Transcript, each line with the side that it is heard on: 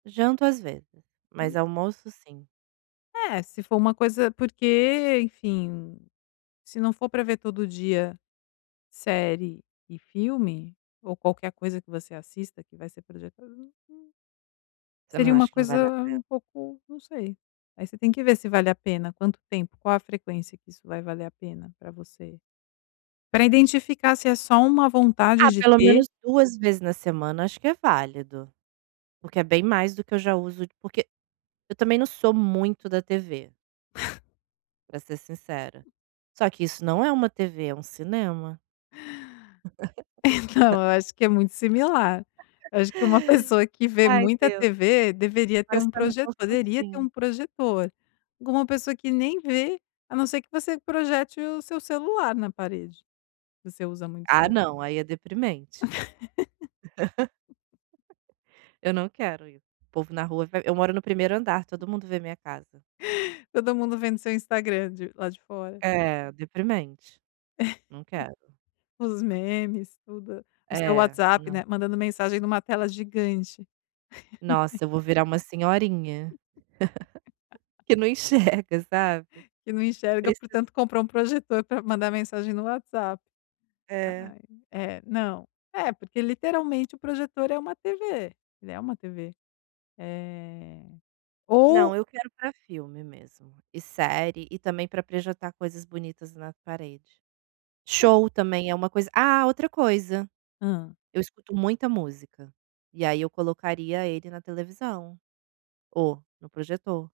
right: Janto às vezes,
left: Hum.
right: mas almoço sim.
left: É, se for uma coisa porque enfim, se não for para ver todo dia, série e filme, ou qualquer coisa que você assista que vai ser projetada ali
right: Você não
left: seria uma
right: acha que não
left: coisa
right: vale a
left: um
right: pena?
left: pouco, não sei. Aí você tem que ver se vale a pena, quanto tempo, qual a frequência que isso vai valer a pena para você. Para identificar se é só uma vontade
right: Ah,
left: de
right: pelo
left: ter.
right: menos 2 vezes na semana acho que é válido. Porque é bem mais do que eu já uso de porque eu também não sou muito da TV. Para ser sincera. Só que isso não é uma TV, é um cinema.
left: Então eu acho que é muito similar, eu acho que uma pessoa que vê
right: Ai
left: muita
right: Deus.
left: TV deveria ter
right: Agora você
left: um
right: está me
left: proje poderia ter
right: constrangendo.
left: um projetor, agora uma pessoa que nem vê, a não ser que você projete o seu celular na parede, você usa muito
right: Ah,
left: celu
right: não, aí é deprimente. Eu não quero ir, o povo na rua vai eu moro no 1º andar, todo mundo vê minha casa.
left: Todo mundo vendo seu Instagram de lá de fora.
right: É deprimente, não quero.
left: Os memes, tudo, o seu
right: É.
left: WhatsApp,
right: Não.
left: né, mandando mensagem em uma tela gigante.
right: Nossa, eu vou virar uma senhorinha. Que não enxerga, sabe?
left: Que não enxerga
right: Preciso
left: portanto comprou um projetor para mandar mensagem no WhatsApp.
right: É.
left: Ai, é, não, é porque literalmente o projetor é uma TV, ele é uma TV. Eh, ou
right: Não, eu quero para filme mesmo, e série, e também para projetar coisas bonitas na parede.
left: É.
right: Show também é uma coisa ah, outra coisa,
left: Hã.
right: eu escuto muita música, e aí eu colocaria ele na televisão ou no projetor.